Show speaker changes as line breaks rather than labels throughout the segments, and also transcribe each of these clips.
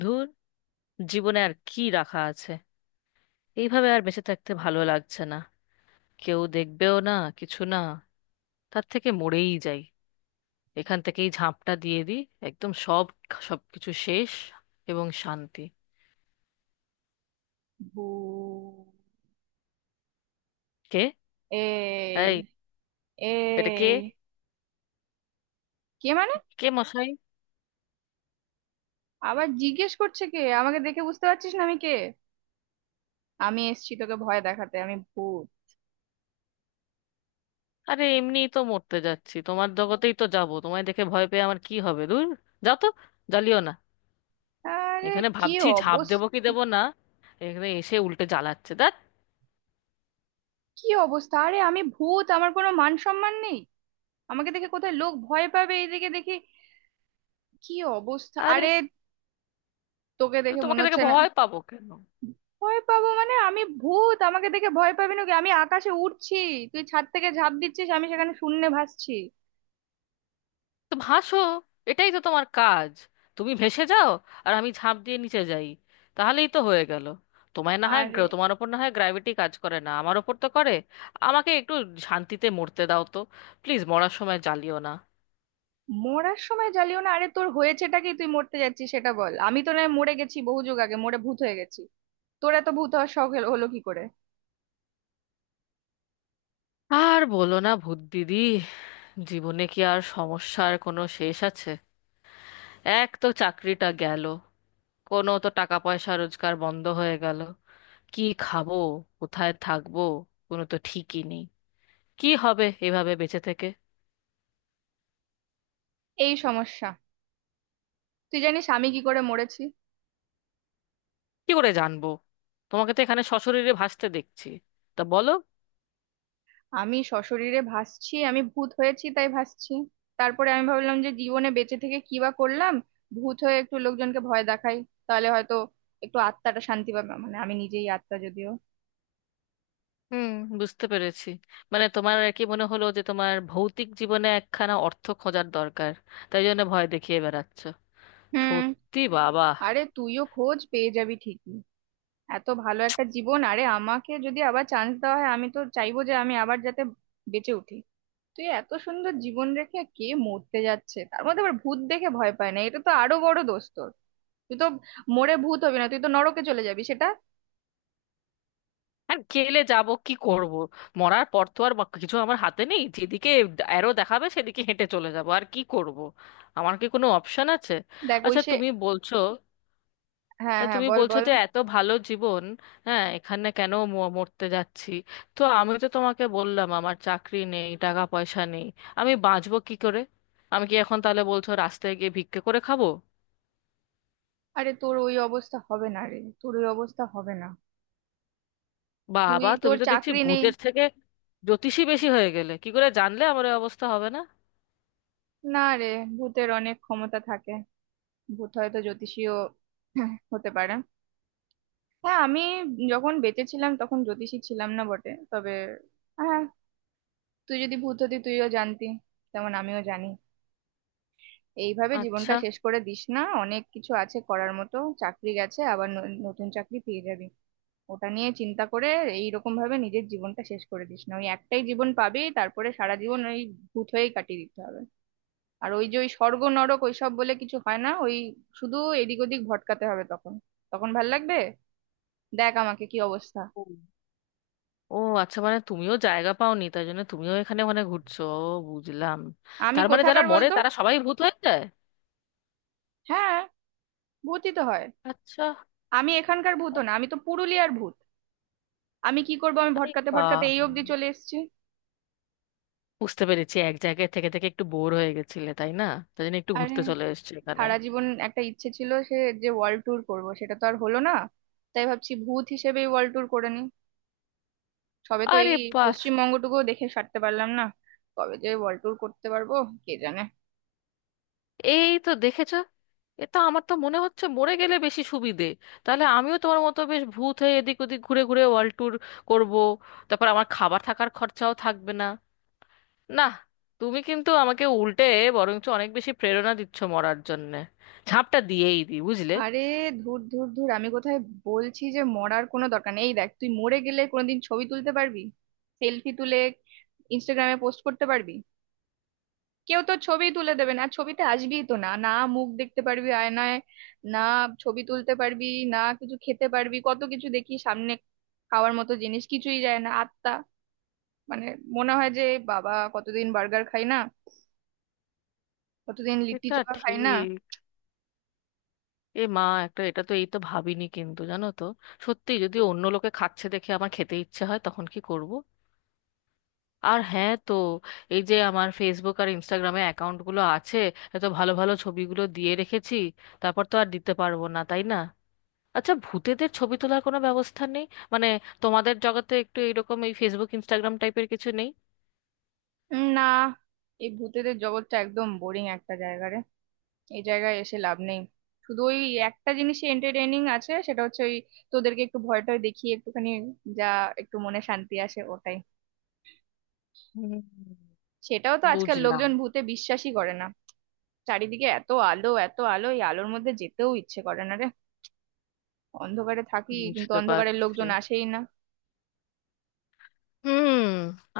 ধুর, জীবনে আর কি রাখা আছে? এইভাবে আর বেঁচে থাকতে ভালো লাগছে না। কেউ দেখবেও না, কিছু না। তার থেকে মরেই যাই। এখান থেকেই ঝাঁপটা দিয়ে দিই। একদম সব, সবকিছু শেষ এবং শান্তি।
বু।
কে?
এই
এই, এটা কে?
এই কে মানে?
কে মশাই?
আবার জিজ্ঞেস করছে কে? আমাকে দেখে বুঝতে পারছিস না আমি কে? আমি এসছি তোকে ভয় দেখাতে, আমি ভূত।
আরে এমনিই তো মরতে যাচ্ছি, তোমার জগতেই তো যাব, তোমায় দেখে ভয় পেয়ে আমার কি হবে? দূর, যাও তো, জ্বালিও না।
আরে
এখানে
কি
ভাবছি ঝাঁপ দেবো কি
অবস্থা!
দেবো না, এখানে এসে উল্টে জ্বালাচ্ছে, দেখ।
কি অবস্থা আরে, আমি ভূত, আমার কোনো মান সম্মান নেই। আমাকে দেখে কোথায় লোক ভয় পাবে, এইদিকে দেখি কি অবস্থা!
আরে,
আরে তোকে
তো
দেখে মনে
তোমাকে দেখে
হচ্ছে না
ভয় পাবো কেন?
ভয় পাবো মানে? আমি ভূত, আমাকে দেখে ভয় পাবি না? কি আমি আকাশে উড়ছি, তুই ছাদ থেকে ঝাঁপ দিচ্ছিস, আমি সেখানে শূন্যে ভাসছি।
তো ভাসো, এটাই তো তোমার কাজ। তুমি ভেসে যাও, আর আমি ঝাঁপ দিয়ে নিচে যাই, তাহলেই তো হয়ে গেল। তোমায় না হয়
আরে
তোমার ওপর না হয় গ্র্যাভিটি কাজ করে না, আমার ওপর তো করে। আমাকে একটু শান্তিতে মরতে দাও তো, প্লিজ মরার সময় জ্বালিও না।
মরার সময় জ্বালিও না? আরে তোর হয়েছেটা কি, তুই মরতে যাচ্ছিস সেটা বল, আমি তো নয় মরে গেছি, বহু যুগ আগে মরে ভূত হয়ে গেছি। তোর এত ভূত হওয়ার শখ হলো হলো কি করে?
আর বলো না, ভূত দিদি, জীবনে কি আর সমস্যার কোনো শেষ আছে? এক তো চাকরিটা গেল, কোনো তো টাকা পয়সা রোজগার বন্ধ হয়ে গেল। কি খাবো, কোথায় থাকবো, কোনো তো ঠিকই নেই। কি হবে এভাবে বেঁচে থেকে?
এই সমস্যা। তুই জানিস আমি কি করে মরেছি?
কি করে জানবো? তোমাকে তো এখানে সশরীরে ভাসতে দেখছি, তা বলো।
আমি সশরীরে ভাসছি, আমি ভূত হয়েছি তাই ভাসছি। তারপরে আমি ভাবলাম যে জীবনে বেঁচে থেকে কি বা করলাম, ভূত হয়ে একটু লোকজনকে ভয় দেখাই, তাহলে হয়তো একটু আত্মাটা শান্তি পাবে, মানে আমি নিজেই আত্মা যদিও।
হুম, বুঝতে পেরেছি। মানে তোমার আর কি মনে হলো যে তোমার ভৌতিক জীবনে একখানা অর্থ খোঁজার দরকার, তাই জন্য ভয় দেখিয়ে বেড়াচ্ছ।
হুম।
সত্যি বাবা।
আরে তুইও খোঁজ পেয়ে যাবি ঠিকই। এত ভালো একটা জীবন, আরে আমাকে যদি আবার চান্স দেওয়া হয় আমি তো চাইবো যে আমি আবার যাতে বেঁচে উঠি। তুই এত সুন্দর জীবন রেখে কে মরতে যাচ্ছে, তার মধ্যে আবার ভূত দেখে ভয় পায় না, এটা তো আরো বড় দোষ তোর। তুই তো মরে ভূত হবি না, তুই তো নরকে চলে যাবি সেটা।
আর গেলে যাব, কি করব? মরার পর তো আর কিছু আমার হাতে নেই, যেদিকে অ্যারো দেখাবে সেদিকে হেঁটে চলে যাব, আর কি করব? আমার কি কোনো অপশন আছে?
দেখ ওই
আচ্ছা,
সে,
তুমি বলছো,
হ্যাঁ
তা
হ্যাঁ
তুমি
বল
বলছো
বল।
যে এত ভালো জীবন, হ্যাঁ, এখানে কেন মরতে যাচ্ছি? তো আমি তো তোমাকে বললাম আমার চাকরি নেই, টাকা পয়সা নেই, আমি বাঁচবো কি করে? আমি কি এখন, তাহলে বলছো রাস্তায় গিয়ে ভিক্ষে করে খাবো?
আরে তোর ওই অবস্থা হবে না রে, তোর ওই অবস্থা হবে না। তুই
বাবা,
তোর
তুমি তো দেখছি
চাকরি নেই।
ভূতের থেকে জ্যোতিষী বেশি হয়ে গেলে। কি করে জানলে আমার এই অবস্থা হবে না?
না রে, ভূতের অনেক ক্ষমতা থাকে, ভূত হয়তো জ্যোতিষীও হতে পারে। হ্যাঁ আমি যখন বেঁচে ছিলাম তখন জ্যোতিষী ছিলাম না বটে, তবে হ্যাঁ, তুই যদি ভূত হতি তুইও জানতি, তেমন আমিও জানি। এইভাবে জীবনটা
আচ্ছা।
শেষ করে দিস না, অনেক কিছু আছে করার মতো, চাকরি গেছে আবার নতুন চাকরি পেয়ে যাবি। ওটা নিয়ে চিন্তা করে এইরকম ভাবে নিজের জীবনটা শেষ করে দিস না, ওই একটাই জীবন পাবি, তারপরে সারা জীবন ওই ভূত হয়েই কাটিয়ে দিতে হবে। আর ওই যে ওই স্বর্গ নরক ওইসব বলে কিছু হয় না, ওই শুধু এদিক ওদিক ভটকাতে হবে তখন, তখন ভাল লাগবে। দেখ আমাকে কি অবস্থা।
ও। ও, আচ্ছা, মানে তুমিও জায়গা পাওনি, তাই জন্য তুমিও এখানে ওখানে ঘুরছো। ও, বুঝলাম।
আমি
তার মানে যারা
কোথাকার
মরে
বলতো?
তারা সবাই ভূত হয়ে যায়?
হ্যাঁ ভূতই তো হয়।
আচ্ছা।
আমি এখানকার ভূত না, আমি তো পুরুলিয়ার ভূত, আমি কি করবো, আমি
আরে
ভটকাতে
বাবা,
ভটকাতে এই অবধি চলে এসেছি।
বুঝতে পেরেছি, এক জায়গায় থেকে থেকে একটু বোর হয়ে গেছিলে, তাই না? তাই জন্য একটু
আরে
ঘুরতে চলে এসেছো এখানে।
সারা জীবন একটা ইচ্ছে ছিল সে, যে ওয়ার্ল্ড ট্যুর করবো, সেটা তো আর হলো না, তাই ভাবছি ভূত হিসেবেই ওয়ার্ল্ড ট্যুর করে নি। সবে তো
আরে
এই
পাস।
পশ্চিমবঙ্গটুকু দেখে সারতে পারলাম না, কবে যে ওয়ার্ল্ড ট্যুর করতে পারবো কে জানে।
এই তো দেখেছো, এ তো, আমার তো মনে হচ্ছে মরে গেলে বেশি সুবিধে। তাহলে আমিও তোমার মতো বেশ ভূত হয়ে এদিক ওদিক ঘুরে ঘুরে ওয়ার্ল্ড ট্যুর করবো। তারপর আমার খাবার থাকার খরচাও থাকবে না। না, তুমি কিন্তু আমাকে উল্টে বরঞ্চ অনেক বেশি প্রেরণা দিচ্ছ মরার জন্যে। ঝাঁপটা দিয়েই দি, বুঝলে।
আরে ধুর ধুর ধুর, আমি কোথায়! বলছি যে মরার কোনো দরকার নেই, এই দেখ তুই মরে গেলে কোনোদিন ছবি তুলতে পারবি? সেলফি তুলে ইনস্টাগ্রামে পোস্ট করতে পারবি? কেউ তোর ছবি তুলে দেবে না, ছবিতে আসবিই তো না, না মুখ দেখতে পারবি আয়নায়, না ছবি তুলতে পারবি, না কিছু খেতে পারবি। কত কিছু দেখি সামনে খাওয়ার মতো জিনিস, কিছুই যায় না আত্মা মানে, মনে হয় যে বাবা কতদিন বার্গার খাই না, কতদিন লিট্টি
এটা
চোখা খাই না।
ঠিক। এ মা, একটা এটা তো, এই তো ভাবিনি, কিন্তু জানো তো সত্যি, যদি অন্য লোকে খাচ্ছে দেখে আমার খেতে ইচ্ছে হয় তখন কি করব? আর হ্যাঁ, তো এই যে আমার ফেসবুক আর ইনস্টাগ্রামে অ্যাকাউন্টগুলো আছে, এত ভালো ভালো ছবিগুলো দিয়ে রেখেছি, তারপর তো আর দিতে পারবো না, তাই না? আচ্ছা, ভূতেদের ছবি তোলার কোনো ব্যবস্থা নেই? মানে তোমাদের জগতে একটু এরকম এই ফেসবুক ইনস্টাগ্রাম টাইপের কিছু নেই?
না, এই ভূতেদের জগৎটা একদম বোরিং একটা জায়গা রে, এই জায়গায় এসে লাভ নেই। শুধু ওই একটা জিনিসে এন্টারটেইনিং আছে, সেটা হচ্ছে ওই তোদেরকে একটু ভয়টা দেখিয়ে একটুখানি, যা, একটু মনে শান্তি আসে ওটাই।
হুম,
সেটাও তো আজকাল
বুঝলাম।
লোকজন ভূতে বিশ্বাসই করে না। চারিদিকে এত আলো এত আলো, এই আলোর মধ্যে যেতেও ইচ্ছে করে না রে, অন্ধকারে থাকি কিন্তু
বুঝতে
অন্ধকারের
পারছি।
লোকজন আসেই না।
হুম।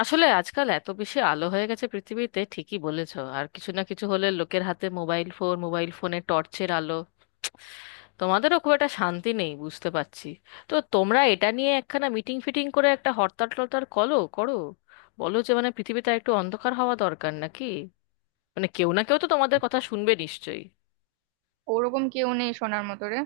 আসলে আজকাল এত বেশি আলো হয়ে গেছে পৃথিবীতে, ঠিকই বলেছো, আর কিছু না কিছু হলে লোকের হাতে মোবাইল ফোন, মোবাইল ফোনে টর্চের আলো। তোমাদেরও খুব একটা শান্তি নেই, বুঝতে পারছি। তো তোমরা এটা নিয়ে একখানা মিটিং ফিটিং করে একটা হরতাল টরতাল করো করো। বলো যে মানে পৃথিবীটা একটু অন্ধকার হওয়া দরকার নাকি। মানে কেউ না কেউ তো তোমাদের কথা শুনবে নিশ্চয়ই।
ওরকম কেউ নেই সোনার মতো রে,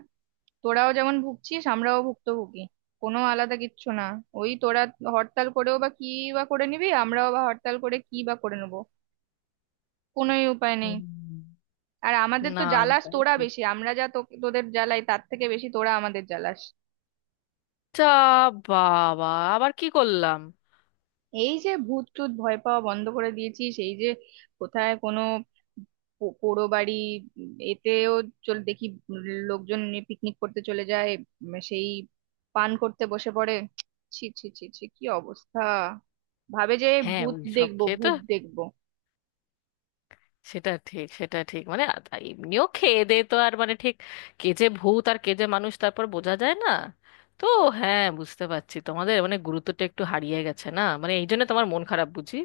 তোরাও যেমন ভুগছিস আমরাও ভুক্তভোগী, কোনো আলাদা কিচ্ছু না। ওই তোরা হরতাল করেও বা কি বা করে নিবি, আমরাও বা হরতাল করে কি বা করে নেবো, কোনোই উপায় নেই।
হুম।
আর আমাদের
না,
তো জ্বালাস
এটাও
তোরা
ঠিক।
বেশি, আমরা যা তোদের জ্বালাই তার থেকে বেশি তোরা আমাদের জ্বালাস।
তা বাবা, আবার কি করলাম?
এই যে ভূত টুত ভয় পাওয়া বন্ধ করে দিয়েছিস, এই যে কোথায় কোনো পোড়ো বাড়ি, এতেও চল দেখি লোকজন পিকনিক করতে চলে যায়, সেই পান করতে বসে পড়ে। ছি ছি ছি ছি কি অবস্থা, ভাবে যে
হ্যাঁ,
ভূত
ওইসব
দেখবো
খেয়ে তো
ভূত দেখবো।
সেটা ঠিক, সেটা ঠিক। মানে এমনিও খেয়ে দে তো, আর মানে ঠিক কে যে ভূত আর কে যে মানুষ তারপর বোঝা যায় না। তো হ্যাঁ, বুঝতে পারছি, তোমাদের মানে গুরুত্বটা একটু হারিয়ে গেছে, না? মানে এই জন্য তোমার মন খারাপ বুঝি।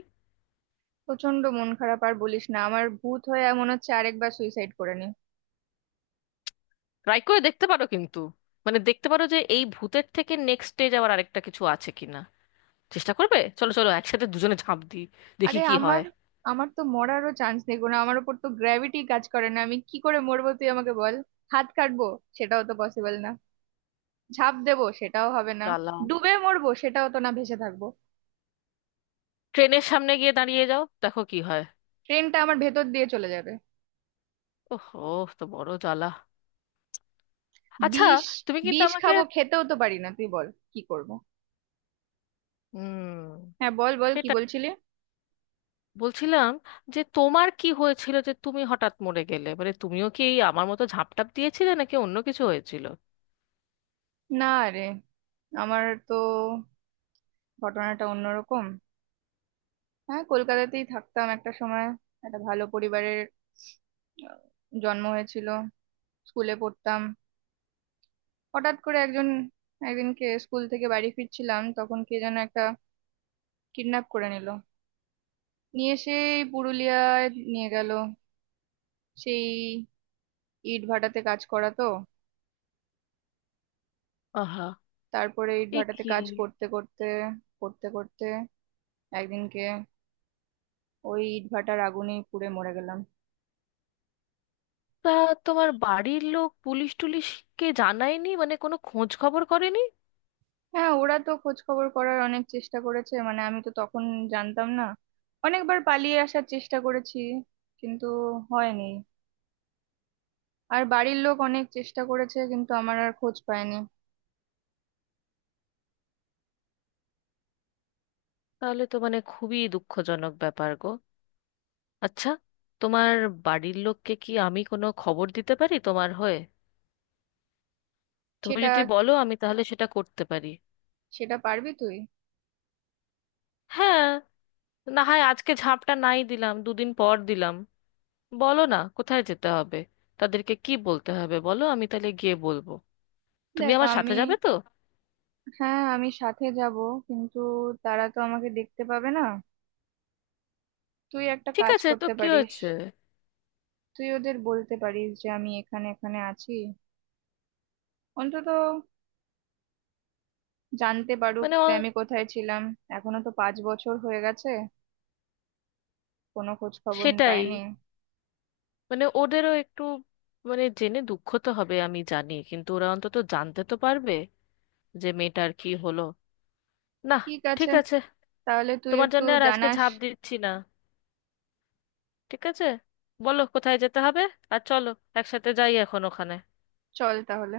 প্রচন্ড মন খারাপ, আর বলিস না, আমার ভূত হয়ে মনে হচ্ছে আরেকবার সুইসাইড করে নি।
ট্রাই করে দেখতে পারো কিন্তু। মানে দেখতে পারো যে এই ভূতের থেকে নেক্সট স্টেজ আবার আরেকটা কিছু আছে কিনা। চেষ্টা করবে? চলো চলো, একসাথে দুজনে ঝাঁপ দিই, দেখি
আরে
কি
আমার
হয়।
আমার তো মরারও চান্স দেখবো না, আমার উপর তো গ্র্যাভিটি কাজ করে না, আমি কি করে মরবো তুই আমাকে বল। হাত কাটবো, সেটাও তো পসিবল না, ঝাঁপ দেবো সেটাও হবে না,
জ্বালা।
ডুবে মরবো সেটাও তো না, ভেসে থাকবো।
ট্রেনের সামনে গিয়ে দাঁড়িয়ে যাও, দেখো কি হয়।
ট্রেনটা আমার ভেতর দিয়ে চলে যাবে।
ওহ, ও, তো বড় জ্বালা। আচ্ছা।
বিষ,
তুমি কিন্তু
বিষ
আমাকে...
খাবো, খেতেও তো পারি না, তুই বল কি করব।
হুম,
হ্যাঁ বল বল, কি বলছিলি?
বলছিলাম যে তোমার কি হয়েছিল, যে তুমি হঠাৎ মরে গেলে? মানে তুমিও কি এই আমার মতো ঝাঁপটাপ দিয়েছিলে, নাকি অন্য কিছু হয়েছিল?
না রে, আমার তো ঘটনাটা অন্যরকম। হ্যাঁ কলকাতাতেই থাকতাম একটা সময়, একটা ভালো পরিবারের আহ, জন্ম হয়েছিল, স্কুলে পড়তাম। হঠাৎ করে একজন, একদিনকে স্কুল থেকে বাড়ি ফিরছিলাম তখন কে যেন একটা কিডন্যাপ করে নিল, নিয়ে সেই পুরুলিয়ায় নিয়ে গেল, সেই ইট ভাটাতে কাজ করা তো।
আহা।
তারপরে ইট
এ
ভাটাতে
কি।
কাজ করতে করতে করতে করতে একদিনকে ওই ইট ভাটার আগুনেই পুড়ে মরে গেলাম।
তা তোমার বাড়ির লোক পুলিশ টুলিশকে জানায়নি? মানে কোনো খোঁজ খবর করেনি?
হ্যাঁ ওরা তো খোঁজ খবর করার অনেক চেষ্টা করেছে, মানে আমি তো তখন জানতাম না, অনেকবার পালিয়ে আসার চেষ্টা করেছি কিন্তু হয়নি, আর বাড়ির লোক অনেক চেষ্টা করেছে কিন্তু আমার আর খোঁজ পায়নি।
তাহলে তো মানে খুবই দুঃখজনক ব্যাপার গো। আচ্ছা, তোমার বাড়ির লোককে কি আমি কোনো খবর দিতে পারি তোমার হয়ে? তুমি
সেটা,
যদি বলো আমি তাহলে সেটা করতে পারি।
সেটা পারবি তুই?
হ্যাঁ, না হয় আজকে ঝাঁপটা নাই দিলাম, দুদিন পর দিলাম। বলো না কোথায় যেতে হবে, তাদেরকে কি বলতে হবে বলো, আমি তাহলে গিয়ে বলবো। তুমি
দেখ
আমার সাথে
আমি,
যাবে তো?
হ্যাঁ আমি সাথে যাব, কিন্তু তারা তো আমাকে দেখতে পাবে না। তুই একটা
ঠিক
কাজ
আছে, তো
করতে
কি
পারিস,
হয়েছে।
তুই ওদের বলতে পারিস যে আমি এখানে এখানে আছি, অন্তত জানতে পারুক
মানে
যে আমি কোথায় ছিলাম। এখনো তো 5 বছর হয়ে গেছে, কোনো খোঁজ খবর
সেটাই।
পাইনি।
মানে ওদেরও একটু মানে জেনে দুঃখ তো হবে, আমি জানি, কিন্তু ওরা অন্তত জানতে তো পারবে যে মেয়েটার কি হলো, না?
ঠিক
ঠিক
আছে,
আছে।
তাহলে তুই
তোমার
একটু
জন্য আর আজকে
জানাস।
ঝাঁপ দিচ্ছি না। ঠিক আছে, বলো কোথায় যেতে হবে, আর চলো একসাথে যাই এখন ওখানে।
চল তাহলে।